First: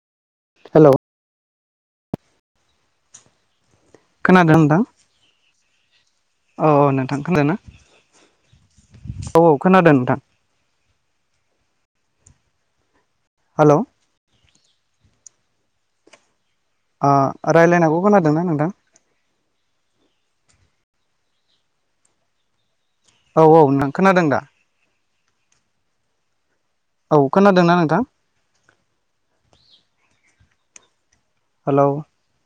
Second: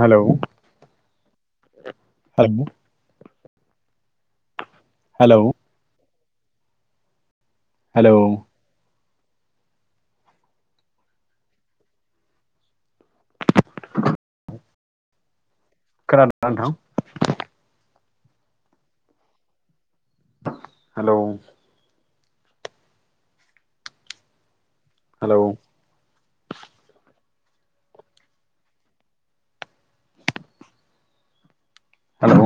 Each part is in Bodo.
Hello hello hello. खोनादों नोंथां। हेलौ। अ औ नोंथां खोनादों ना? हेलौ औ औ खोनादों नोंथां। हेलौ खोनादों ना नोंथां। ओ रायलायनायखौ खोनादोंना नोंथां। हेलौ। औ औ नोंथां खोनादों दा? हेलौ। औ खोनादोंना नोंथा? हेलौ। हेलौ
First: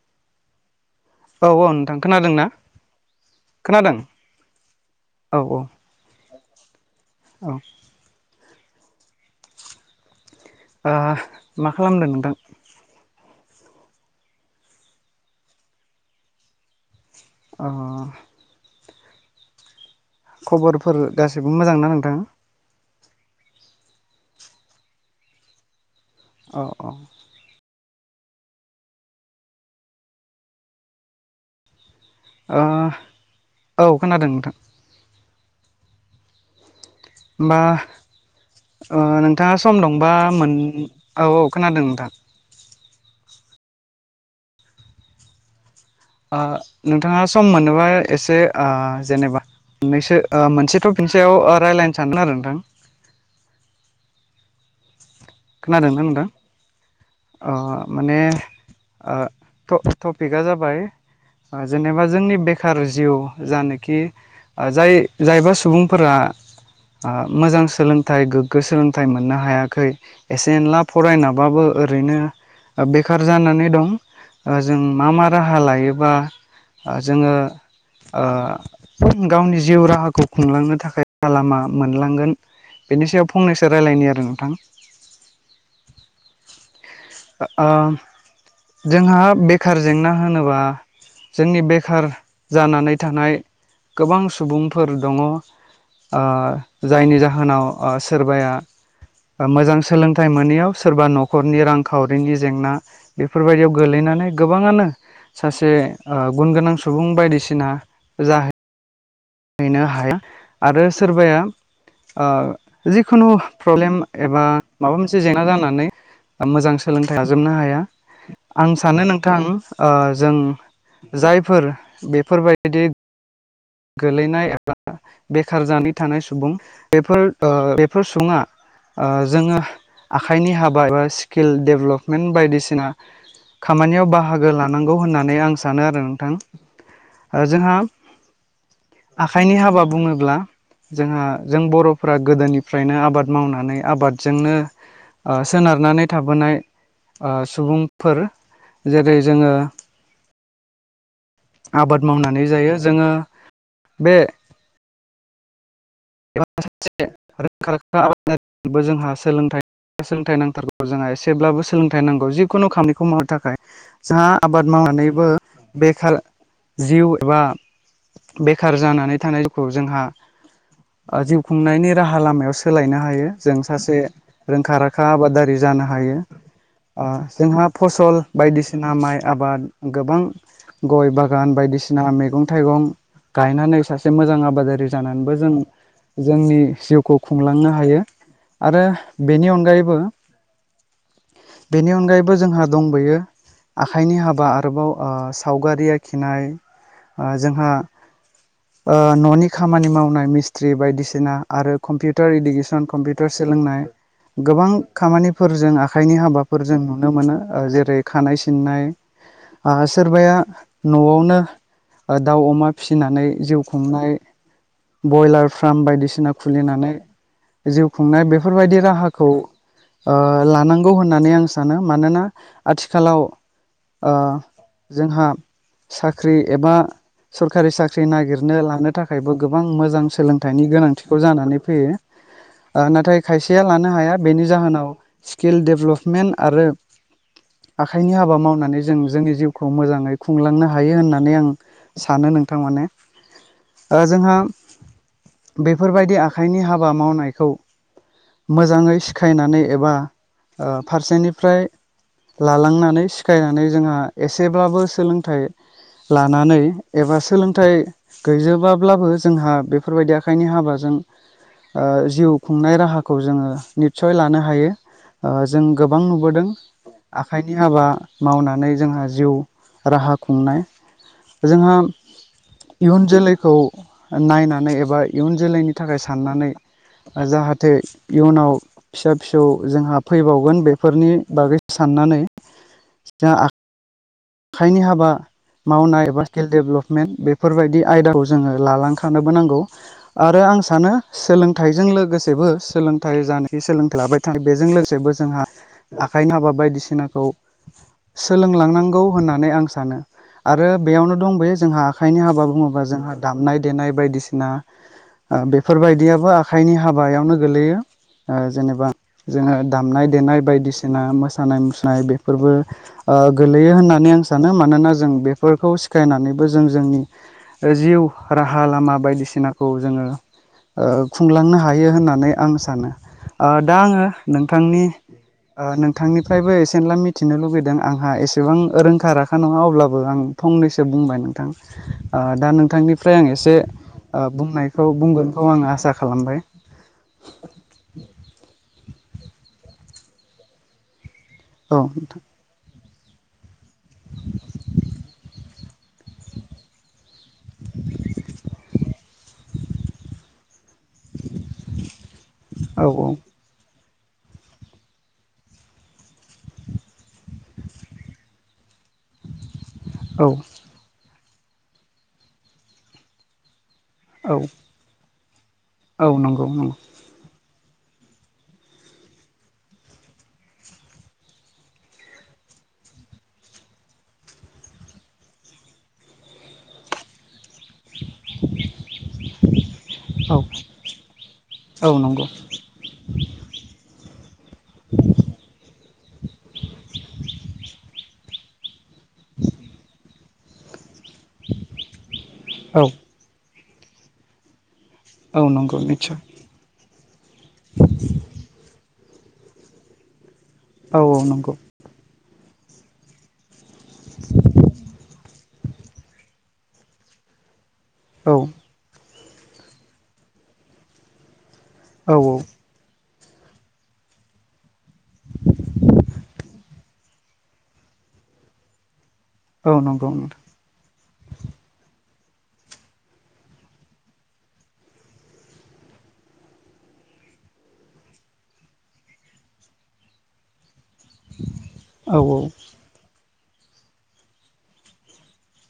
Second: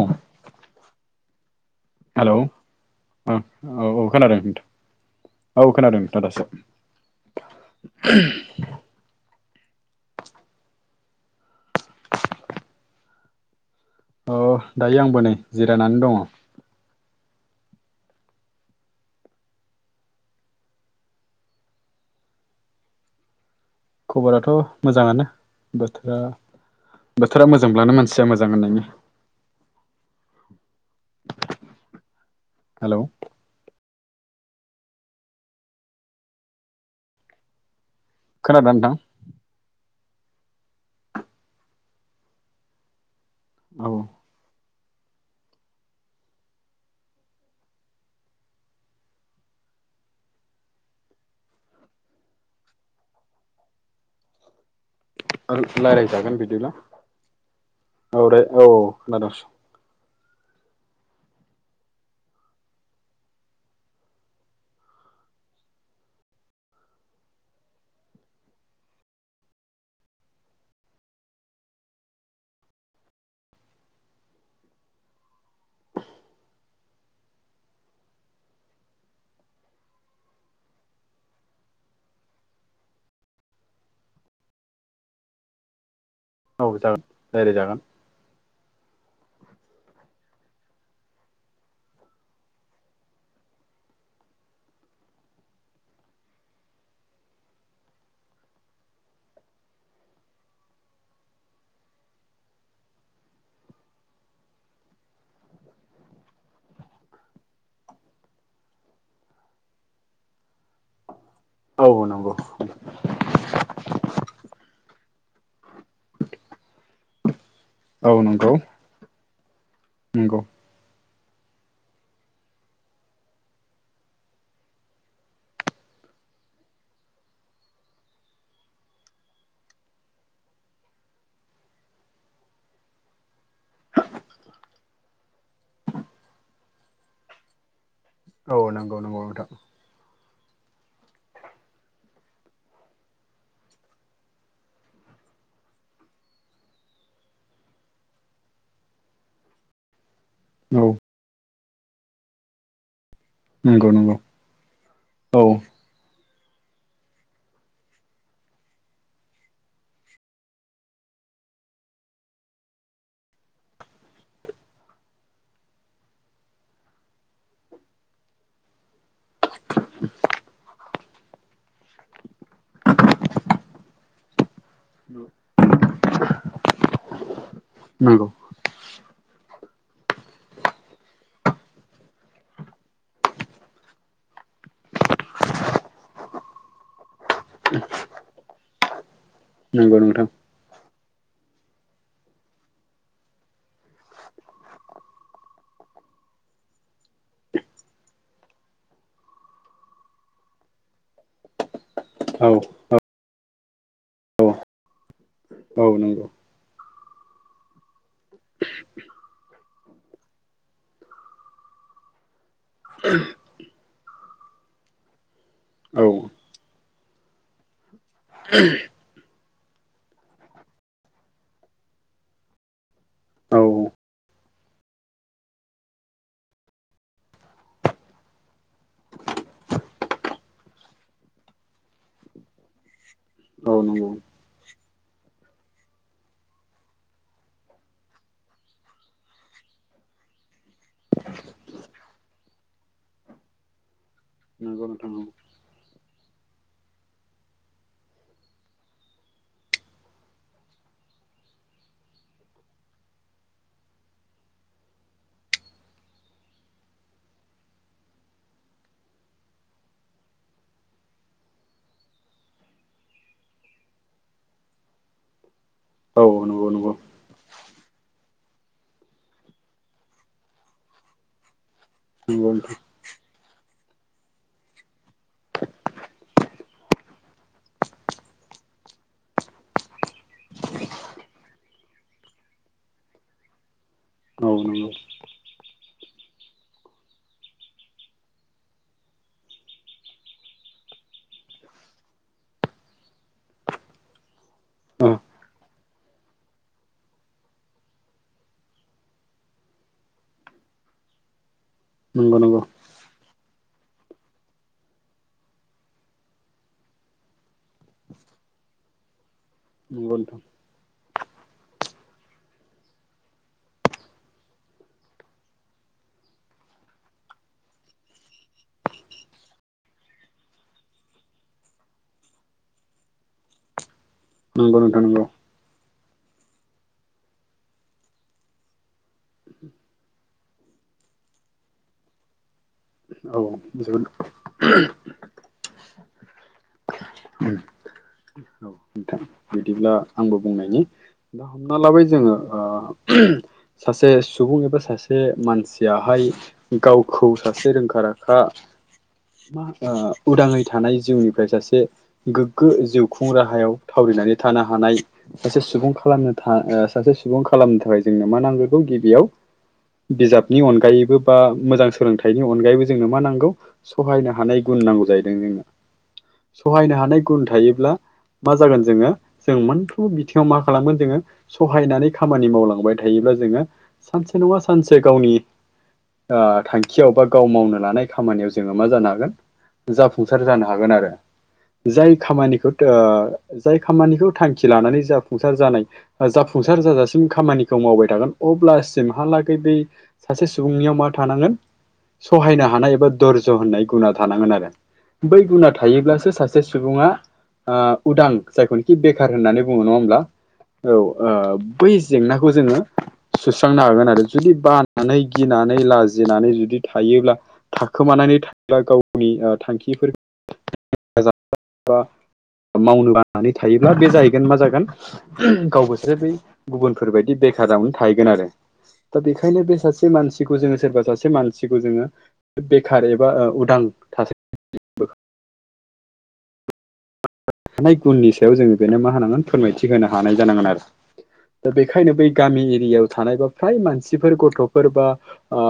औ ओ। हेलौ औ औ खोनादों औ खोनादों नोंथां दासो। औ [unintelligible] ओ मा खालामदों नोंथां? अ दायो आंबो नै जिरायनानै दङ'। अ अ। खबरफोर गासैबो मोजां ना नोंथां? खबराथ' मोजाङानो बोथोरा औ औ बोथोरा मोजांब्लानो मान- सिया मोजां होननायनि हेलौ ओ औ खोनादों नोंथां। होमबा खोनादोंना नोंथां ओ नोंथाङा सम दं बा मोन औ औ खोनादों नोंथां। औ। ओ नोंथाङा सम मोनोबा एसे जेनेबा मोननैसो ओ मोनसे थ'पिकनि सायाव ओ रायलायनो सानदों आरो नोंथां। [inaudible] खोनादोंना नोंथां रायज्लायजागोन बिदिब्ला ओ माने औ दे औ ओ खोनादों थ टपिकआ जाबाय ओ जेनेबा जोंनि बेखार जिउ जानोखि जाय जायबा सुबुंफोरा ओ मोजां सोलोंथाइ गोग्गो सोलोंथाइ मोननो हायाखै एसे एनला फरायनाबाबो ओ ओरैनो बेखार जानानै दं। जों मा मा राहा लायोबा जोङो ओ गावनि जिउ राहाखौ खुंलांनो थाखाय राहा लामा मोनलांगोन। बेनि सायाव फंनैसो रायलायनि आरो नोंथां। औ जागोन रायलाय ओ जागोन। जोंहा बेखार जेंना होनोबा जोंनि बेखार जानानै थानाय गोबां सुबुंफोर दङ ओ जायनि जाहोनाव ओ सोरबाया ओ मोजां- सोलोंथाइ मोनैयाव सोरबा न'खरनि रांखावरिनि जेंना बेफोरबायदियाव गोलैनानै गोबाङानो सासे ओ गुनगोनां सुबुं बायदिसिना जाहै नो हाया आरो सोरबाया औ नंगौ ओ जिखुनु प्रब्लेम एबा माबा मोनसे जेंना जानानै मोजां सोलोंथाइ लाजोबनो हाया। औ नंगौ आं सानो नोंथां ओ जों नंगौ जायफोर। बेफोरबायदि गोलैनाय एबा बेखार जानानै थानाय सुबुं बेफोर ओ बेफोर सुबुङा ओ जोङो आखाइनि हाबा एबा स्किल डेभलपमेन्ट बायदिसिना खामानियाव बाहागो लानांगौ होननानै आं सानो आरो नोंथां ओ जोंहा औ नंगौ नंगौ नोंथां आखाइनि हाबा बुङोब्ला जोंहा जों बर'फोरा गोदोनिफ्रायनो आबाद मावनानै आबादजोंनो ओ सोनारनानै थाबोनाय ओ सुबुंफोर जेरै जोङो औ आबाद मावनानै जायो जोङो नंगौ नंगौ बे औ ओ सासे रोखा रोखा आबादारिबो जोंहा सोलोंथाइ सोलोंथाइ नांथारगौ जोंहा एसेब्लाबो सोलोंथाइ नांगौ जिखुनु खामानिखौ मावनो थाखाय जोंहा आबाद माव नानैबो बेखार जिउ एबा बेखार जानानै थानायफोरखौ जोंहा ओ जिउ खुंनायनि राहा लामायाव सोलायनो हायो जों सासे रोंखा राखा आबादारि जानो हा हायो ओ जोंहा फसल नंगौ बायदि सिना माइ आबाद गोबां गय बागान बायदिसिना मैगं थाइगं गायनानै सासे मोजां आबादारि जानानैबो जों जोंनि जिउखौ खुंलांनो हायो आरो बेनि अनगायैबो नंगौ नोंथां बेनि अनगायैबो जोंहा दंबोयो। आखाइनि हाबा आरोबाव ओ सावगारि आखिनाय ओ जोंहा ओ न'नि खामानि मावनाय मिस ट्रि बायदिसिना आरो कम्पिउटार औ इडुकेसन कम्पिउटार सोलोंनाय औ गोबां खामानिफोरजों औ आखाइनि नंगौ हाबाफोर जों नुनो मोनो ओ जेरै खानाय सिननाय ओ सोरबाया न'आवनो दाउ अमा फिसिनानै जिउ खुंनाय ब्रयलार फार्म औ बायदिसिना खुलिनानै जिउ खुंनाय बेफोरबायदि राहा खौ ओ लानांगौ होननानै आं सानो मानोना आथिखालाव औ ओ जोंहा साख्रि एबा सरखारि साख्रि नागिरनो लानो थाखायबो गोबां मोजां सोलों थायनि गोनांथिखौ जानानै फैयो। ओ नाथाय खायसेया औ लानो नंगौ हाया बेनि जाहोनाव स्किल दडेभेलपमेन्ट आरो आखाइनि हाबा मावनानै जों जोंनि जिउखौ मोजाङै खुंलांनो हायो होननानै आं सानो। नोंथां माने जोंहा नंगौ नोंथां बेफोरबायदि आखाइनि हाबा मावनायखौ मोजाङै सिखायनानै एबा ओ फारसेनिफ्राय लालांनानै सिखायनानै जोंहा एसेब्लाबो सोलोंथाइ लानानै एबा सोलोंथाइ गैजोबाब्लाबो जोंहा बे बेफोरबायदि आखाइनि हाबाजों ओ जिउ खुंनाय राहाखौ जोङो निसय लानो हायो। जों गोबां औ नुबोदों नंगौ नंगौ आखाइनि हाबा मावनानै जोंहा जिउ राहा खुंनाय जोंहा नंगौ नोंथां इयुन जोलैखौ नायनानै एबा इयुन जोलैनि थाखाय साननानै जाहाथे इयुनाव फिसा फिसौ जोंहा फैबावगोन बेफोरनि बागै साननानै जोंहा औ नंगौ आखाइनि हाबा मावनाय एबा स्किल डेभेलपमेन्ट बेफोरबायदि आयदाखौ जोङो लालांखानोबो नांगौ आरो आं सानो। सोलोंथाइजों लोगोसेबो सोलोंथाइ जानाय सोलोंथाइ लाबाय थानाय बेजों लोगोसेबो जोंहा आखाइ हाबा बायदिसिनाखौ सोलोंलांनांगौ होननानै आं सानो आरो बेयावनो दं बेयो जोंहा आखाइनि नंगौ नंगौ हाबा बुङोबा जोंहा दामनाय देनाय बायदिसिना बेफोरबायदियाबो आखाइनि हाबायावनो गोलैयो जेनेबा जोङो दामनाय नोंथां देनाय बायदिसिना मोसानाय मुसुरनाय बेफोरबो गोलैयो होननानै होननानै आं सानो मानोना जों बेफोरखौ सिखायनानैबो जों जोंनि जिउ राहा लामा बायदिसिनाखौ जोङो खुंलांनो हायो होननानै आं सानो दा आङो नंगौ नोंथांनि नोंथां नंगौ नोंथांनिफ्रायबो एसेनला मिथिनो लुगैदों आंहा एसेबां रोंखा राखा नङा अब्लाबो आं फंनैसो बुंबाय नोंथां दा नोंथांनि फ्राय आं औ एसे जोबोद बुंनायखौ बुंगोनखौ आं आसा खालामबाय [unintelligible] नोंथां बिदिब्ला आंबो बुंनायनि दा हमना औ लाबाय नोंथां जोङो सासे सुबुं एबा सासे मानसियाहाय गावखौ सासे रोंखा -राखा उदाङै थानाय जिउनिफ्राय सासे गोग्गो औ जिउ खुं राहायाव थावरिनानै थानो हानाय सासे सुबुं खालामनो सासे सुबुं खालामनो थाखाय जोंनो मा नांगोरगौ गिबियाव औ बिजाबनि अनगायैबो बा मोजां सोलोंथाइनि अनगायैबो जोंनो मा नांगौ औ सहायनो औ हानाय गुन नांगौ जाहैदों जोंना औ नंगौ नंगौ सहायनो हानाय गुन थायो। ब्ला मा जागोन जोङो जों मोनफ्रोमबो बिथिङाव मा खालामगोन जोङो सहायनानै खामानि मावलांबाय थायोब्ला जोङो सानसे से नङा सानसे गावनि थांखियाव बा गाव मावनो लानाय खामानियाव जोङो मा जानो हागोन औ जाफुंसार जानो हागोन आरो औ जाय नंगौ खामानिखौ जाय खामानिखौ थांखि लानानै जाफुंसार जानाय जाफुंसार जाजासिम खामानिखौ मावबाय थागोन अब्लासिम हालागै बै सासे सुबुंनियाव मा थानांगोन सहायनो औ हानाय एबा दर होननाय गुना थानांगोन आरो बै औ गुना नंगौ निस्सय थायोब्लासो सासे सुबुङा उदां जायखौनोखि बे बेखार होननानै बुङो नङा ओमब्ला औ बै जेंनाखौ जोङो सुस्रांनो हागोन आरो जुदि बानानै गिनानै लाजिनानै जुदि थायोब्ला औ थाखोमानानै थायोब्ला गावनि ओ थांखिफोर औ मावनो बानानै थायो। बे जाहैगोन मा जागोन गावबोसो बै गुबुनफोरबायदि बेखारावनो थाहैगोन आरो। दा बेखायनो औ बे सासे नंगौ नोंथां मानसिखौ जोङो सोरबा सासे सासे मानसिखौ जोङो बेखार एबा उदां थासारि हानाय गुननि सायाव जोङो बेनो मा होनांगोन फोरमायथि होनो हानाय जानांगोन आरो दा बेखायनो औ बै गामि एरियायाव थानाय बा फ्राय मानसिफोर गथ'फोर बा ओ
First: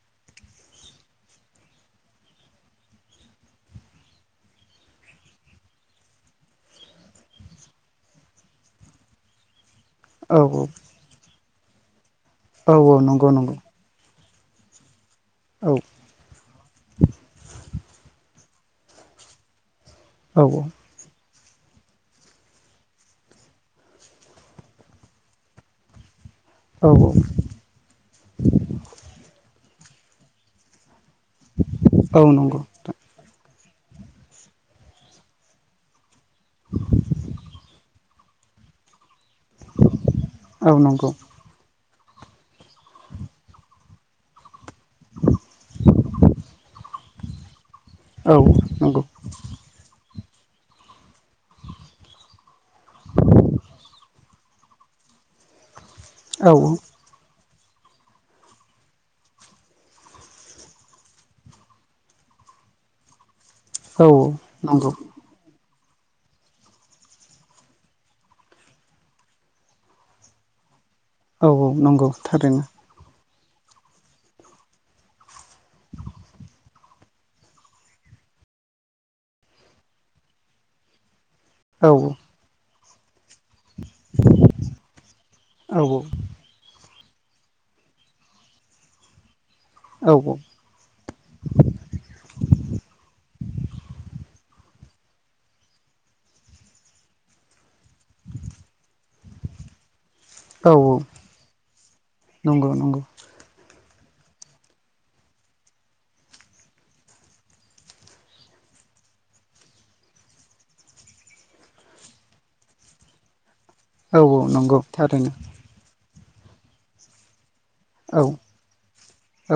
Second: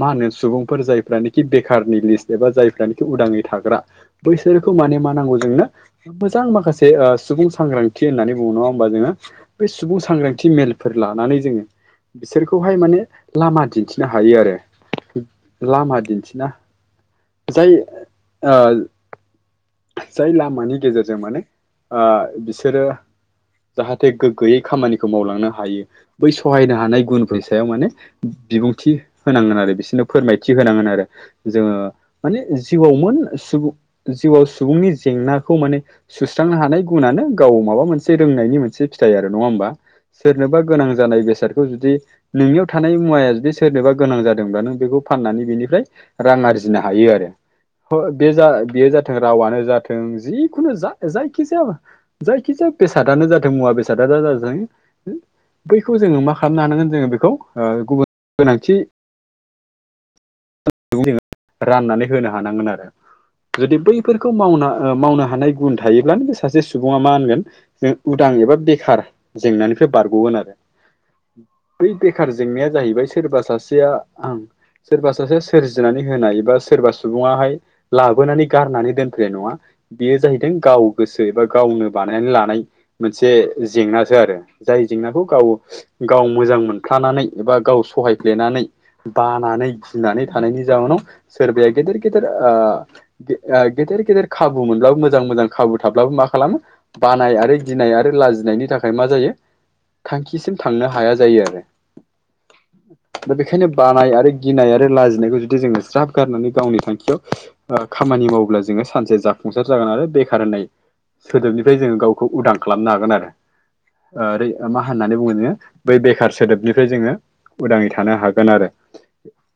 मा होनो सुबुंफोर जायफ्रानोखि बेखार बा जाय उदाङै थाग्रा बैसोरखौ माने मा नांगौ जोंनो मोजां माखासे ओ सुबुं सांग्रांथि होननानै बुङो नङा होमबा जोङो? बे सुबुं औ सांग्रांथि मेलफोर लानानै जोङो औ बिसोरखौहाय औ माने नंगौ नंगौ लामा दिन्थिनो हायो आरो। औ लामा दिन्थिना जाय ओ जाय औ लामानि गेजेरजों माने ओ बिसोरो जाहाथे गोग्गोयै खामानिखौ मावलांनो हायो। बै सहायनो औ हानाय गुनफोर सायाव माने बिबुंथि होनांगोन आरो बिसोरनो फोरमायथि होनांगोन आरो। जोङो औ माने नंगौ जिउआवमोन सुबुं जिउआव सुबुंनि जेंनाखौ माने सुस्रांनो हानाय गुनानो गाव माबा मोनसे रोंनायनि मोनसे फिथाइ आरो नङा होमबा सोरनोबा औ गोनां नंगौ औ नंगौ जानाय बेसादखौ जुदि नोंनियाव थानाय मुवाया जुदि सोरनोबा गोनां जादोंबा नों बेखौ फाननानै बेनिफ्राय रां आरजिनो हायो आरो बे औ जा बेयो जाथों औ रावानो जाथों जिखुनु जा जायखिजाया जायखिजाया बेसादानो जाथों मुवा बेसादआनो जाथों बैखौ जोङो मा खालामनो हानांगोन जोङो बेखौ ओ गुबुन गोनांथि जोङो राननानै होनो हानांगोन आरो। जुदि औ औ बैफोरखौ मावना नंगौ ओ मावनो हानाय गुन थायोब्लानो बे सासे सुबुङा मा होनगोन जों उदां एबा बेखार जेंनानिफ्राय बारग'गोन आरो। औ औ बै नंगौ बेखार थारैनो जेंनाया जाहैबाय सोरबा सासेया ओ सोरबा सासे सोरजिनानै होनाय बा सोरबा सुबुङाहाय लाबोनानै गारनानै दोनफैनाय नङा। बेयो जाहैदों गाव गोसो एबा औ गावनो बानायनानै लानाय मोनसे जेंनासो आरो जाय जेंनाखौ गाव औ गाव मोजां मोन फ्लानानै एबा गाव सहायफ्लेनानै बानानै औ गिनानै थानायनि जनाव सोरबाया गेदेर गेदेर गेदेर गेदेर खाबु खाबु मोनब्लाबो मोजां मोजां खाबु थाब्लाबो मा खालामो बानाय आरो गिनाय आरो लाजिनायनि थाखाय मा जायो? थांखिसिम औ थांनो हाया जायो आरो नंगौ नंगौ दा बेखायनो बानाय आरो गिनाय आरो लाजिनायखौ जुदि जोङो ज्राब गारनानै गावनि थांखियाव खामानि मावोब्ला जों सानसे जाफुंसार जागोन आरो बेखार होननाय सोदोबनिफ्राय जोङो गावखौ उदां खालामनो हागोन आरो औ ओ औ ओरै नंगौ मा होननानै थारैनो बुङो जोङो बै बेखार सोदोबनिफ्राय जोङो उदाङै थानो औ हागोन आरो। औ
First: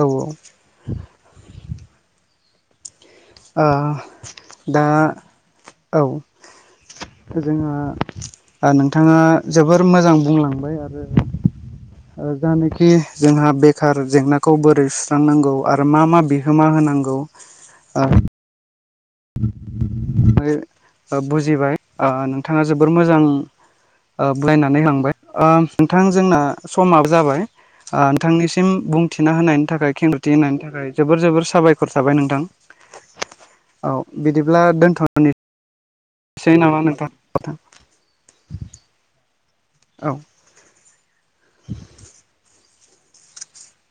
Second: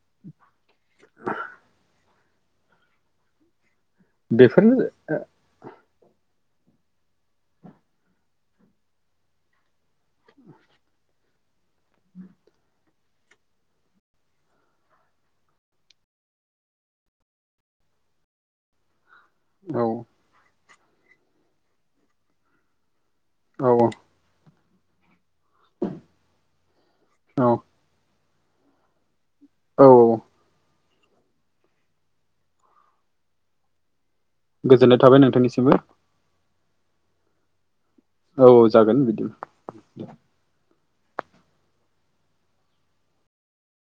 ओ दा बेफोरनो औ जोंहा नोंथाङा जोबोर मोजां बुंलांबाय आरो। जानेखि जोंहा बेखार जेंनाखौ बोरै सुस्रांनांगौ आरो मा मा बिहोमा होनांगौ ओ औ बुजिबाय ओ नोंथाङा जोबोर मोजां औ ओ यनानै लांबाय ओ नोंथां जोंना समा जाबाय औ ओ नोंथांनिसिम बुं थिना होनायनि थाखाय औ खेंफोरथि होनायनि थाखाय जोबोर जोबोर साबायखर थाबाय नोंथां औ बिदिब्ला गोजोननाय दोन्थ' थाबाय नोंथांनिसिमबो। सै नामा नोंथां? औ जागोन बिदि औ